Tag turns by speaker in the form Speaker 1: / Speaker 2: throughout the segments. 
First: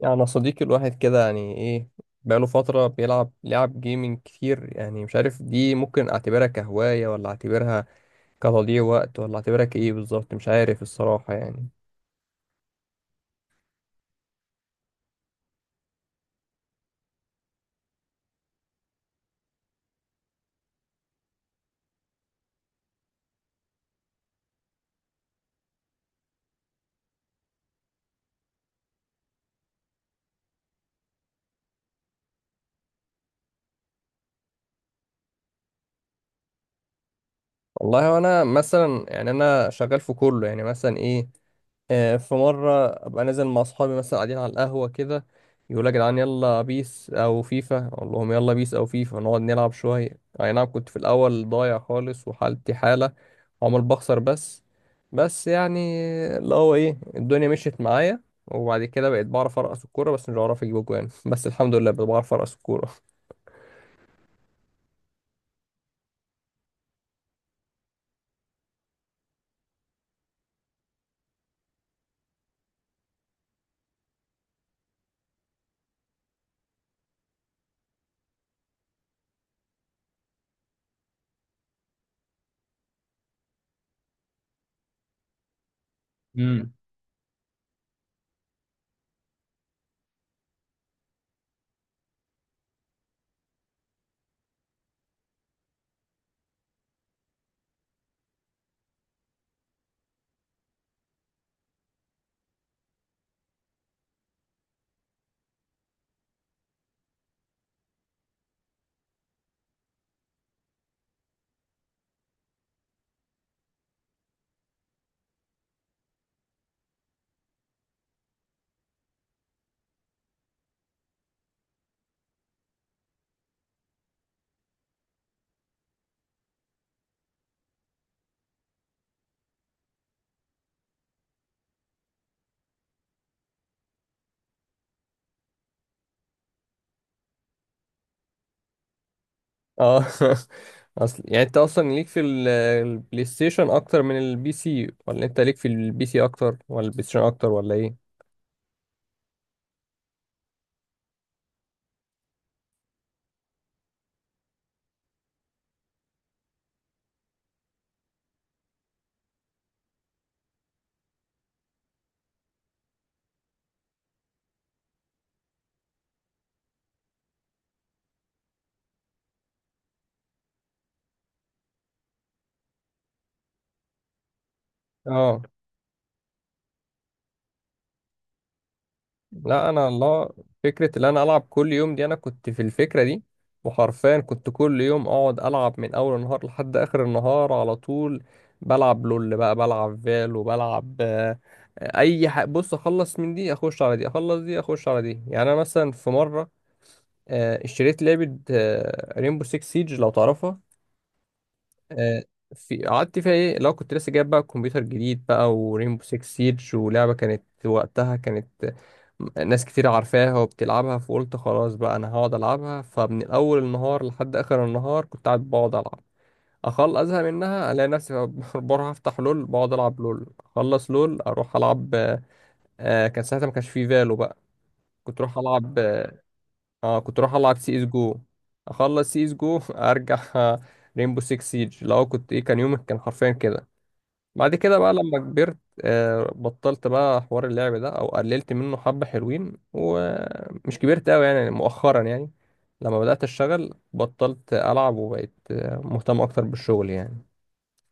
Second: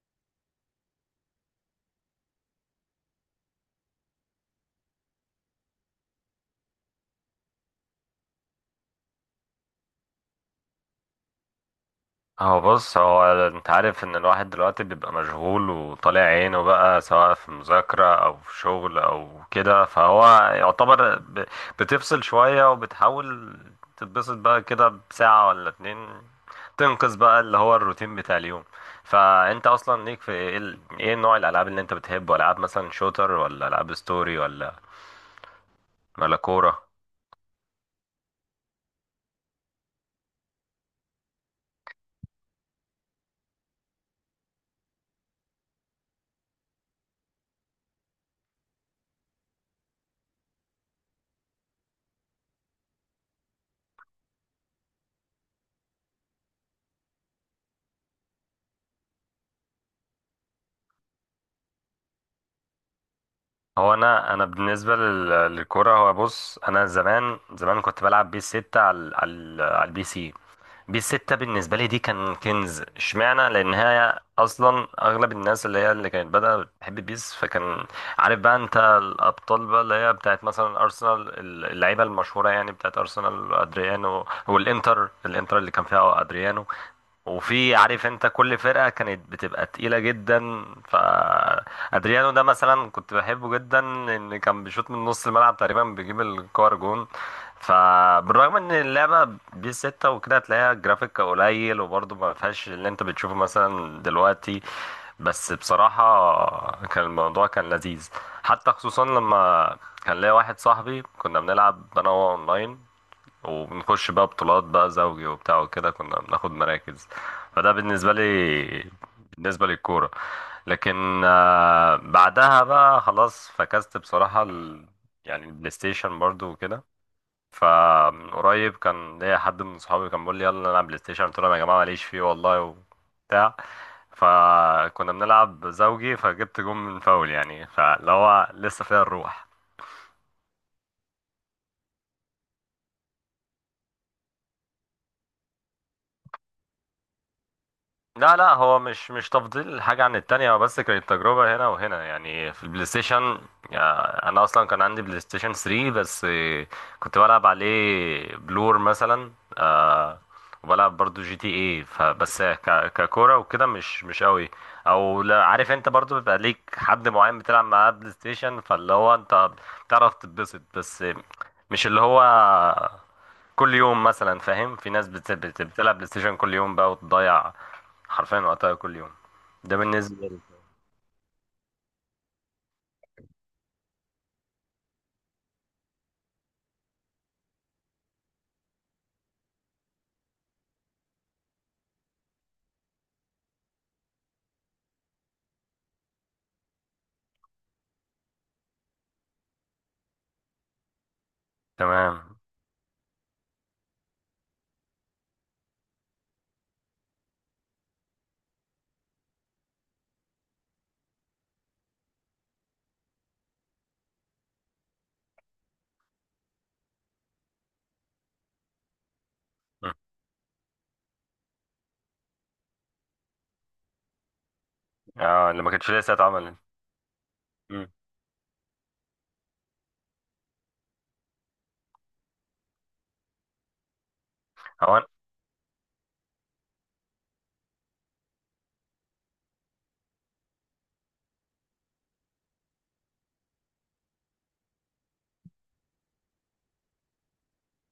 Speaker 1: يعني أنا صديقي الواحد كده يعني ايه بقاله فترة بيلعب لعب جيمنج كتير، يعني مش عارف دي ممكن اعتبرها كهواية ولا اعتبرها كتضييع وقت ولا اعتبرها كايه بالظبط، مش عارف الصراحة يعني.
Speaker 2: هو بص، انت عارف ان الواحد دلوقتي بيبقى مشغول وطالع عينه بقى، سواء في مذاكرة او في شغل او كده. فهو يعتبر بتفصل شوية وبتحاول تتبسط بقى كده بساعة ولا اتنين، تنقذ بقى اللي هو الروتين بتاع اليوم. فانت اصلا ليك في ايه؟ ايه نوع الالعاب اللي انت بتحبه؟ العاب مثلا شوتر، ولا العاب ستوري، ولا كورة؟
Speaker 1: والله انا مثلا يعني انا شغال في كله يعني مثلا ايه. في مرة أبقى نازل مع أصحابي مثلا قاعدين على القهوة كده، يقولوا يا جدعان يلا بيس أو فيفا، أقول لهم يلا بيس أو فيفا نقعد نلعب شوية. أي نعم، كنت في الأول ضايع خالص وحالتي حالة وعمال بخسر، بس يعني اللي هو إيه، الدنيا مشيت معايا وبعد كده بقيت بعرف أرقص الكورة بس مش بعرف أجيب أجوان. بس الحمد لله بقيت بعرف أرقص الكورة.
Speaker 2: هو انا بالنسبه للكوره، هو بص، انا زمان زمان كنت بلعب بيس 6 على البي سي. بيس 6 بالنسبه لي دي كان كنز، اشمعنى؟ لان هي اصلا اغلب الناس اللي كانت بدأت بتحب بيس، فكان عارف بقى انت الابطال بقى اللي هي بتاعت مثلا ارسنال. اللعيبه المشهوره يعني بتاعت ارسنال، ادريانو، والانتر، الانتر اللي كان فيها ادريانو.
Speaker 1: امم.
Speaker 2: وفي، عارف انت، كل فرقة كانت بتبقى تقيلة جدا. فادريانو ده مثلا كنت بحبه جدا لان كان بيشوط من نص الملعب تقريبا بيجيب الكور جون. فبالرغم ان اللعبة بي 6 وكده، هتلاقيها جرافيك قليل وبرضه ما فيهاش اللي انت بتشوفه مثلا دلوقتي، بس بصراحة كان الموضوع كان لذيذ. حتى خصوصا لما كان ليا واحد صاحبي كنا بنلعب أنا وهو أونلاين، وبنخش بقى بطولات بقى زوجي وبتاع، وكده كنا بناخد مراكز. فده بالنسبة لي، بالنسبة للكورة. لكن بعدها بقى خلاص فكست بصراحة يعني البلاي ستيشن برضو وكده. فمن قريب كان ليا حد من صحابي كان بيقول لي يلا نلعب بلاي ستيشن، قلت لهم يا جماعه ماليش فيه والله وبتاع. فكنا بنلعب زوجي، فجبت جون من فاول يعني، فاللي هو لسه فيها الروح.
Speaker 1: أه. أصل يعني أنت أصلا ليك في البلاي ستيشن أكتر من البي سي، ولا أنت ليك في البي سي أكتر ولا البلاي ستيشن أكتر، ولا إيه؟
Speaker 2: لا لا، هو مش تفضيل حاجة عن التانية، هو بس كانت تجربة هنا وهنا. يعني في البلاي ستيشن، أنا أصلا كان عندي بلاي ستيشن 3، بس كنت بلعب عليه بلور مثلا، آه، وبلعب برضو جي تي اي. فبس ككورة وكده مش قوي. أو لا، عارف أنت برضو بيبقى ليك حد معين بتلعب معاه بلاي ستيشن، فاللي هو أنت بتعرف تتبسط، بس مش اللي هو كل يوم مثلا، فاهم؟ في ناس
Speaker 1: اه،
Speaker 2: بتلعب بلاي ستيشن كل يوم بقى وتضيع حرفيا وقتها كل يوم.
Speaker 1: لا
Speaker 2: ده
Speaker 1: انا
Speaker 2: بالنسبة
Speaker 1: الله،
Speaker 2: لي.
Speaker 1: فكره ان انا العب كل يوم دي، انا كنت في الفكره دي. وحرفيا كنت كل يوم اقعد العب من اول النهار لحد اخر النهار على طول، بلعب لول بقى، بلعب فال، وبلعب اي حاجه. بص، اخلص من دي اخش على دي، اخلص دي اخش على دي. يعني انا مثلا في مره اشتريت لعبه ريمبو 6 سيج، لو تعرفها. آه،
Speaker 2: تمام.
Speaker 1: في قعدت فيها ايه، لو كنت لسه جايب بقى كمبيوتر جديد بقى ورينبو 6 سيج ولعبة كانت وقتها، كانت ناس كتير عارفاها وبتلعبها. فقلت خلاص بقى انا هقعد العبها، فمن اول النهار لحد اخر النهار كنت قاعد بقعد العب اخل ازهق منها، الاقي نفسي بروح افتح لول، بقعد
Speaker 2: مم.
Speaker 1: العب لول، اخلص لول اروح العب. آه كان ساعتها ما كانش فيه فالو بقى، كنت اروح
Speaker 2: اه، اللي ما
Speaker 1: العب.
Speaker 2: كانتش لسه اتعملت.
Speaker 1: اه كنت اروح العب سي
Speaker 2: مم.
Speaker 1: اس جو، اخلص سي اس جو ارجع رينبو 6 سيج. لو كنت ايه، كان يومك كان حرفيا كده. بعد كده بقى
Speaker 2: هو
Speaker 1: لما كبرت، بطلت بقى حوار اللعب ده او قللت منه حبة، حلوين ومش كبرت قوي يعني، مؤخرا يعني لما بدأت اشتغل بطلت العب وبقيت مهتم اكتر بالشغل يعني.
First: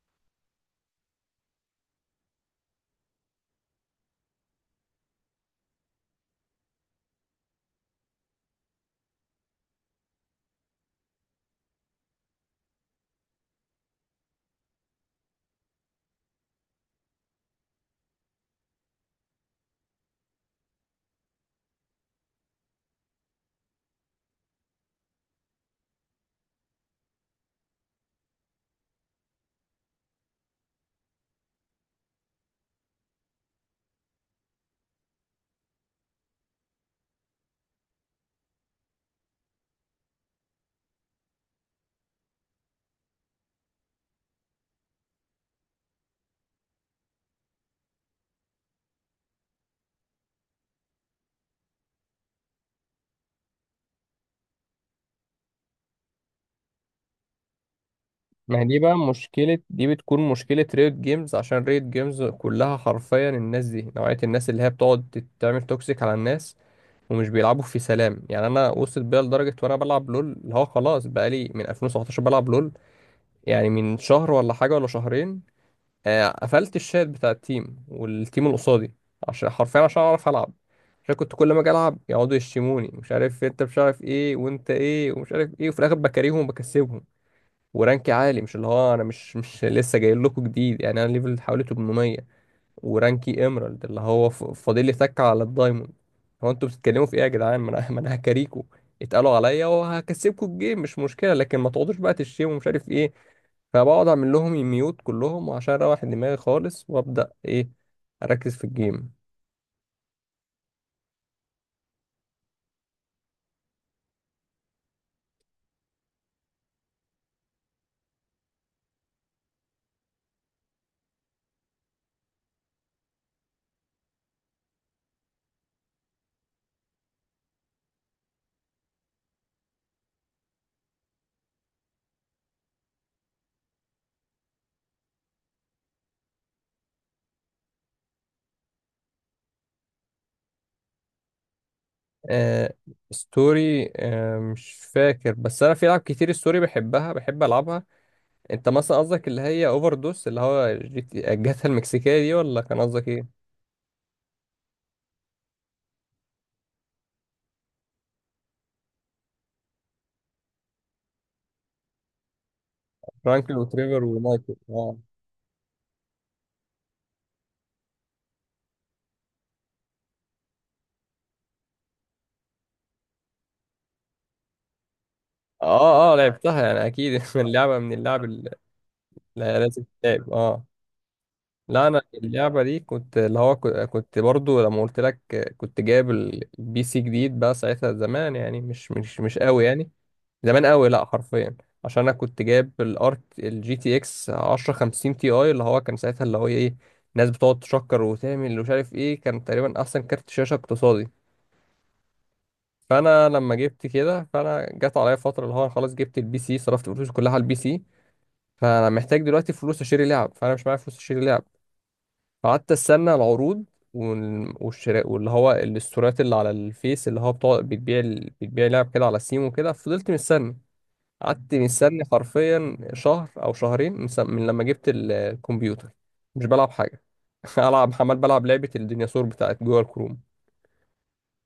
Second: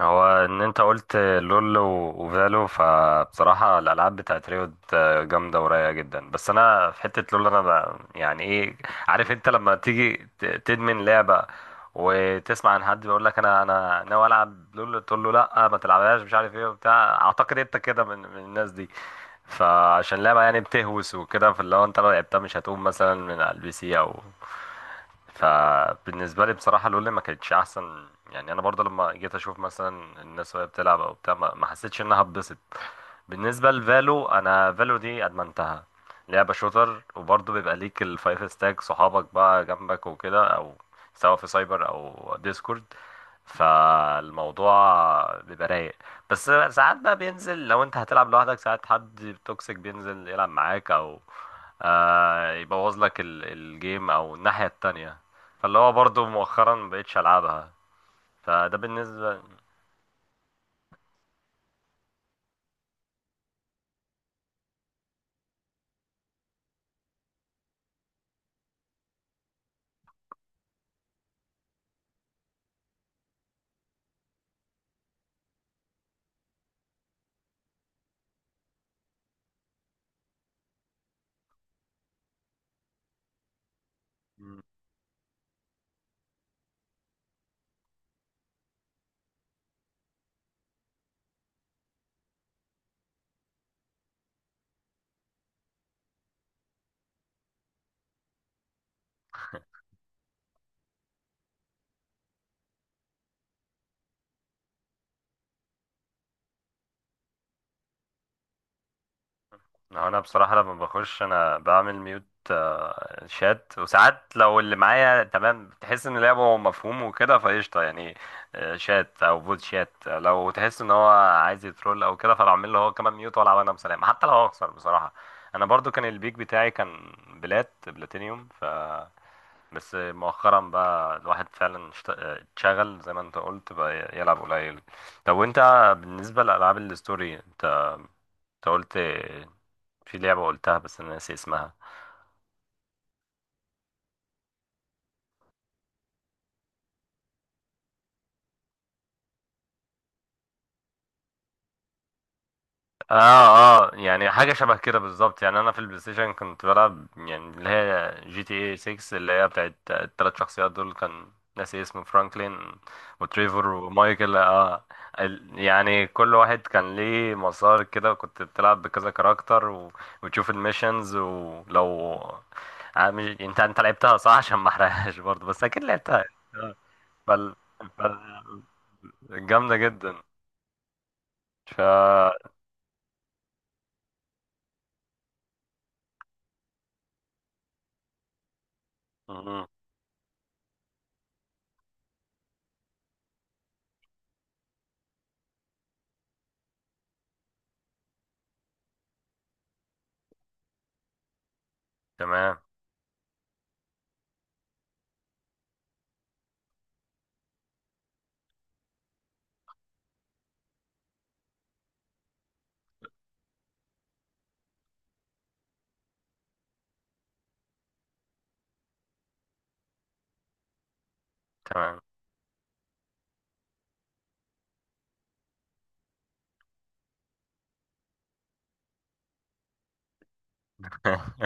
Speaker 2: هو ان انت قلت لول وفالو، فبصراحة الالعاب بتاعت ريوت جامدة ورايقة جدا. بس انا في حتة لول انا يعني ايه، عارف انت لما تيجي تدمن لعبة وتسمع عن حد بيقول لك انا ناوي العب لول، تقول له لا، ما تلعبهاش مش عارف ايه وبتاع. اعتقد انت كده من الناس دي، فعشان لعبة يعني بتهوس وكده، فاللي هو انت لو لعبتها مش هتقوم مثلا من على البي سي او. فبالنسبة لي بصراحة لولا ما كانتش أحسن. يعني أنا برضه لما جيت أشوف مثلا الناس وهي بتلعب أو بتاع، ما حسيتش إنها اتبسط. بالنسبة لفالو، أنا فالو دي أدمنتها. لعبة شوتر، وبرضه بيبقى ليك الفايف ستاك، صحابك بقى جنبك وكده، أو سواء في سايبر أو ديسكورد، فالموضوع بيبقى رايق. بس ساعات بقى بينزل، لو انت هتلعب لوحدك ساعات حد توكسيك بينزل يلعب معاك، او يبوظ لك الجيم او الناحية التانية. فاللي هو برضو مؤخرا مبقتش العبها.
Speaker 1: ما هي دي
Speaker 2: فده
Speaker 1: بقى
Speaker 2: بالنسبة.
Speaker 1: مشكلة، دي بتكون مشكلة ريد جيمز، عشان ريد جيمز كلها حرفيا الناس دي، نوعية الناس اللي هي بتقعد تعمل توكسيك على الناس ومش بيلعبوا في سلام. يعني انا وصلت بيا لدرجة وانا بلعب لول اللي هو خلاص، بقالي من 2017 بلعب لول، يعني من شهر ولا حاجة ولا شهرين قفلت الشات بتاع التيم والتيم اللي قصادي، عشان حرفيا عشان اعرف العب. عشان كنت كل ما اجي العب يقعدوا يشتموني، مش عارف انت، مش عارف ايه،
Speaker 2: مم.
Speaker 1: وانت ايه، ومش عارف ايه. وفي الاخر بكاريهم وبكسبهم. ورانكي عالي، مش اللي هو انا مش لسه جاي لكم جديد يعني. انا ليفل حوالي 800 ورانكي ايمرالد اللي هو فاضل لي سكه على الدايموند. هو انتوا بتتكلموا في ايه يا جدعان؟ ما انا ما انا هكاريكو اتقالوا عليا وهكسبكوا الجيم، مش مشكله، لكن ما تقعدوش بقى تشتموا ومش عارف ايه. فبقعد اعمل لهم ميوت كلهم، وعشان اروح دماغي خالص وابدا ايه، اركز في الجيم.
Speaker 2: هو انا بصراحة لما بخش انا بعمل ميوت شات، وساعات لو اللي معايا تمام تحس ان لعبه مفهوم وكده، فقشطة يعني. شات او بوت شات، لو تحس ان هو عايز يترول او كده، فبعمل له هو كمان ميوت والعب انا بسلام، حتى لو هخسر بصراحة. انا برضو كان البيك بتاعي كان بلاتينيوم. ف بس مؤخرا بقى الواحد فعلا اتشغل زي ما انت قلت بقى، يلعب قليل. طب وانت، بالنسبة لألعاب الستوري، انت قلت في لعبة قلتها بس انا ناسي اسمها.
Speaker 1: آه ستوري، آه مش فاكر، بس انا في العاب كتير ستوري بحبها بحب العبها. انت مثلا قصدك اللي هي اوفر دوس، اللي هو الجاتا المكسيكيه دي، ولا كان قصدك
Speaker 2: اه،
Speaker 1: ايه؟
Speaker 2: اه، يعني حاجه شبه كده بالظبط. يعني انا في البلاي ستيشن كنت بلعب يعني اللي هي جي تي اي 6، اللي هي بتاعت الثلاث شخصيات دول، كان ناسي اسمه، فرانكلين
Speaker 1: فرانكل
Speaker 2: وتريفر
Speaker 1: وتريفر
Speaker 2: ومايكل.
Speaker 1: ونايتل.
Speaker 2: اه، يعني كل واحد كان ليه مسار كده، وكنت بتلعب بكذا كاركتر وتشوف الميشنز، ولو مش... انت لعبتها صح عشان ما احرقهاش برضه، بس اكيد
Speaker 1: اه اه
Speaker 2: لعبتها.
Speaker 1: لعبتها
Speaker 2: آه.
Speaker 1: يعني اكيد.
Speaker 2: فال...
Speaker 1: اللعبه من اللعب
Speaker 2: فال...
Speaker 1: اللي هي
Speaker 2: جامده
Speaker 1: لازم
Speaker 2: جدا.
Speaker 1: تلعب، اه.
Speaker 2: ف.
Speaker 1: لا انا اللعبه دي كنت اللي هو كنت برضو لما قلت لك كنت جايب البي سي جديد بقى ساعتها، زمان يعني، مش قوي
Speaker 2: مم.
Speaker 1: يعني. زمان قوي لا، حرفيا. عشان انا كنت جايب الارت الجي تي اكس 1050 تي اي، اللي هو كان ساعتها اللي هو ايه، ناس بتقعد تشكر وتعمل ومش عارف ايه، كان تقريبا احسن كارت شاشه اقتصادي.
Speaker 2: تمام.
Speaker 1: فانا لما جبت كده، فانا جت عليا فتره اللي هو أنا خلاص جبت البي سي صرفت فلوسي كلها على البي سي، فانا محتاج دلوقتي فلوس اشتري لعب، فانا مش معايا فلوس اشتري لعب. فقعدت استنى العروض والشراء، واللي هو الاستورات اللي على الفيس، اللي هو بتوع بتبيع بتبيع لعب كده على سيم وكده. فضلت مستني، قعدت
Speaker 2: تمام
Speaker 1: مستني حرفيا شهر او شهرين من من لما جبت الكمبيوتر، مش بلعب حاجه. العب عمال بلعب لعبه الديناصور بتاعت جوه الكروم.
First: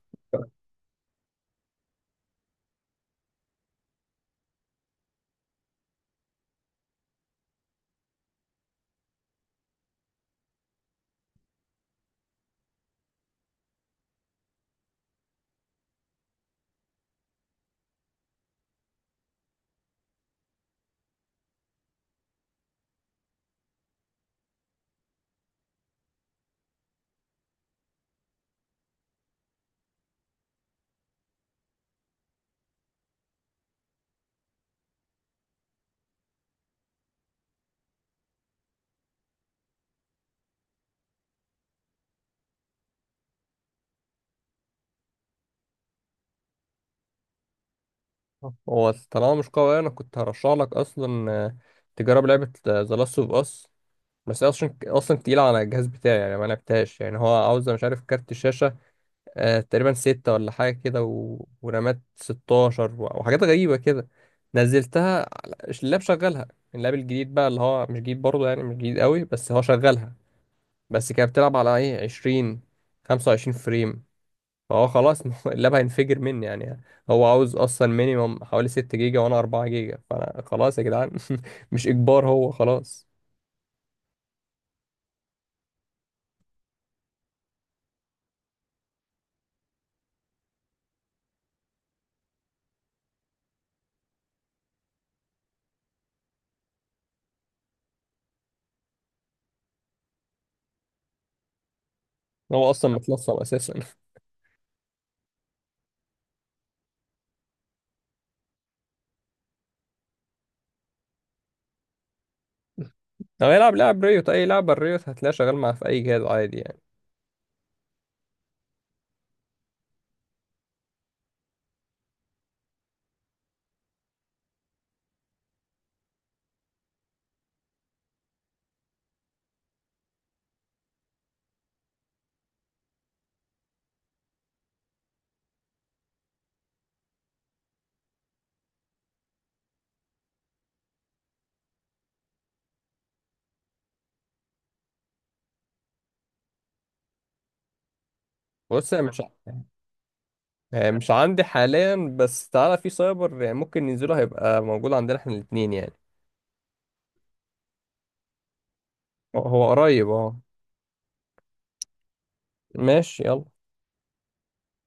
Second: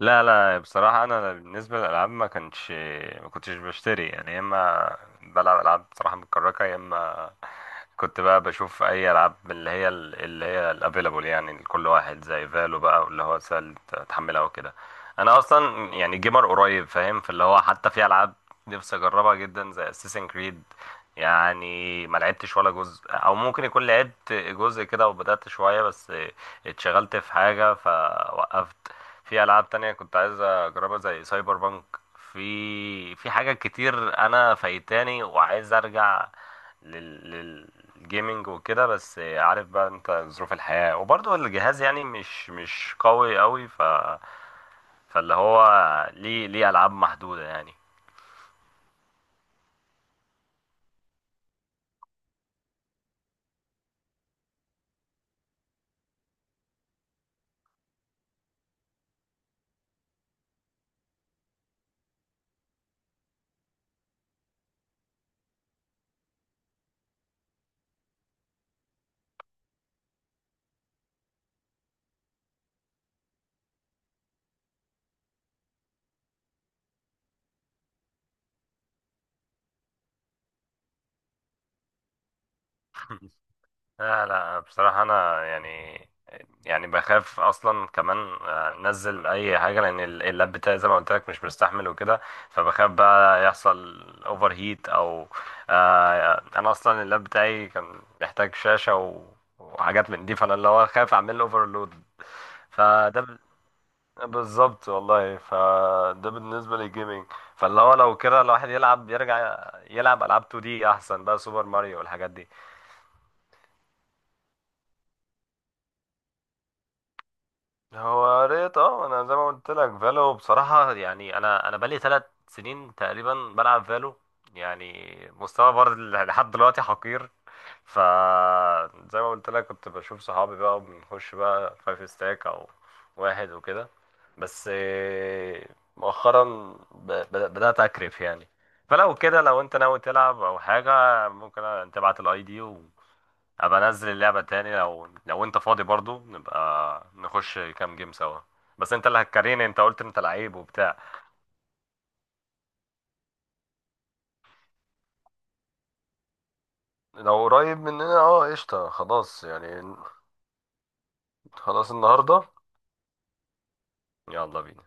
Speaker 2: لا لا، بصراحة أنا بالنسبة للألعاب ما كانش، ما كنتش بشتري يعني. يا إما بلعب ألعاب بصراحة متكركة، يا إما كنت بقى بشوف أي ألعاب من اللي هي الأفيلابل، يعني لكل واحد زي فالو بقى، واللي هو سهل تحملها وكده. أنا أصلا يعني جيمر قريب، فاهم؟ فاللي هو حتى في ألعاب نفسي أجربها جدا زي أساسن كريد، يعني ما لعبتش ولا جزء، او ممكن يكون لعبت جزء كده وبدأت شوية بس اتشغلت في حاجة فوقفت. في العاب تانية كنت عايز اجربها زي سايبر بانك. في حاجات كتير انا فايتاني وعايز ارجع لل... للجيمنج وكده، بس عارف بقى انت ظروف الحياة وبرضه الجهاز يعني مش قوي قوي. ف فاللي هو ليه العاب محدودة يعني.
Speaker 1: هو طالما مش قوي، انا كنت هرشح لك اصلا تجرب لعبه ذا لاست اوف اس، بس هي اصلا تقيله على الجهاز بتاعي يعني، ما لعبتهاش يعني. هو عاوز مش عارف كارت شاشه آه تقريبا ستة ولا حاجه كده، ورامات 16، وحاجات غريبه كده. نزلتها على- اللاب شغلها. اللاب الجديد بقى، اللي هو مش جديد برضه يعني، مش جديد قوي، بس هو شغلها. بس كانت بتلعب على ايه، 20، 25 فريم، فهو خلاص اللاب هينفجر مني يعني. هو عاوز اصلا مينيمم حوالي 6 جيجا وانا 4 جيجا، فانا خلاص يا جدعان. مش اجبار، هو خلاص.
Speaker 2: لا لا، بصراحة أنا يعني بخاف أصلا كمان أنزل أي حاجة، لأن اللاب بتاعي زي ما قلت لك مش مستحمل وكده، فبخاف بقى يحصل أوفر هيت أو أنا أصلا اللاب بتاعي كان محتاج شاشة وحاجات من دي، فأنا اللي هو خايف أعمل أوفرلود.
Speaker 1: هو اصلا
Speaker 2: فده
Speaker 1: متلصم اساسا.
Speaker 2: بالظبط والله. فده بالنسبة للجيمنج. فاللي هو لو كده الواحد يلعب، يرجع يلعب ألعاب 2D أحسن بقى، سوبر ماريو والحاجات دي.
Speaker 1: لو يلعب لاعب ريوت اي لعبه ريوت هتلاقيه شغال معاه في اي جهاز عادي يعني.
Speaker 2: هو قريت، اه، انا زي ما قلت لك فالو، بصراحة يعني انا بقالي 3 سنين تقريبا بلعب فالو. يعني مستوى برضه لحد دلوقتي حقير. ف زي ما قلت لك كنت بشوف صحابي بقى، بنخش بقى فايف ستاك او واحد وكده. بس مؤخرا بدأت اكرف يعني. فلو كده لو انت ناوي تلعب او حاجة، ممكن تبعت الاي دي، ابقى انزل اللعبة تاني. لو انت فاضي برضو، نبقى نخش كام جيم سوا.
Speaker 1: بص
Speaker 2: بس
Speaker 1: أنا
Speaker 2: انت اللي
Speaker 1: مش
Speaker 2: هتكريني، انت قلت انت لعيب وبتاع.
Speaker 1: مش عندي حاليا، بس تعالى في سايبر يعني ممكن ننزله، هيبقى موجود عندنا احنا الاثنين يعني.
Speaker 2: لو قريب مننا، اه قشطة
Speaker 1: هو
Speaker 2: خلاص
Speaker 1: هو
Speaker 2: يعني.
Speaker 1: قريب، اه.
Speaker 2: خلاص النهاردة،
Speaker 1: ماشي يلا.
Speaker 2: يلا بينا.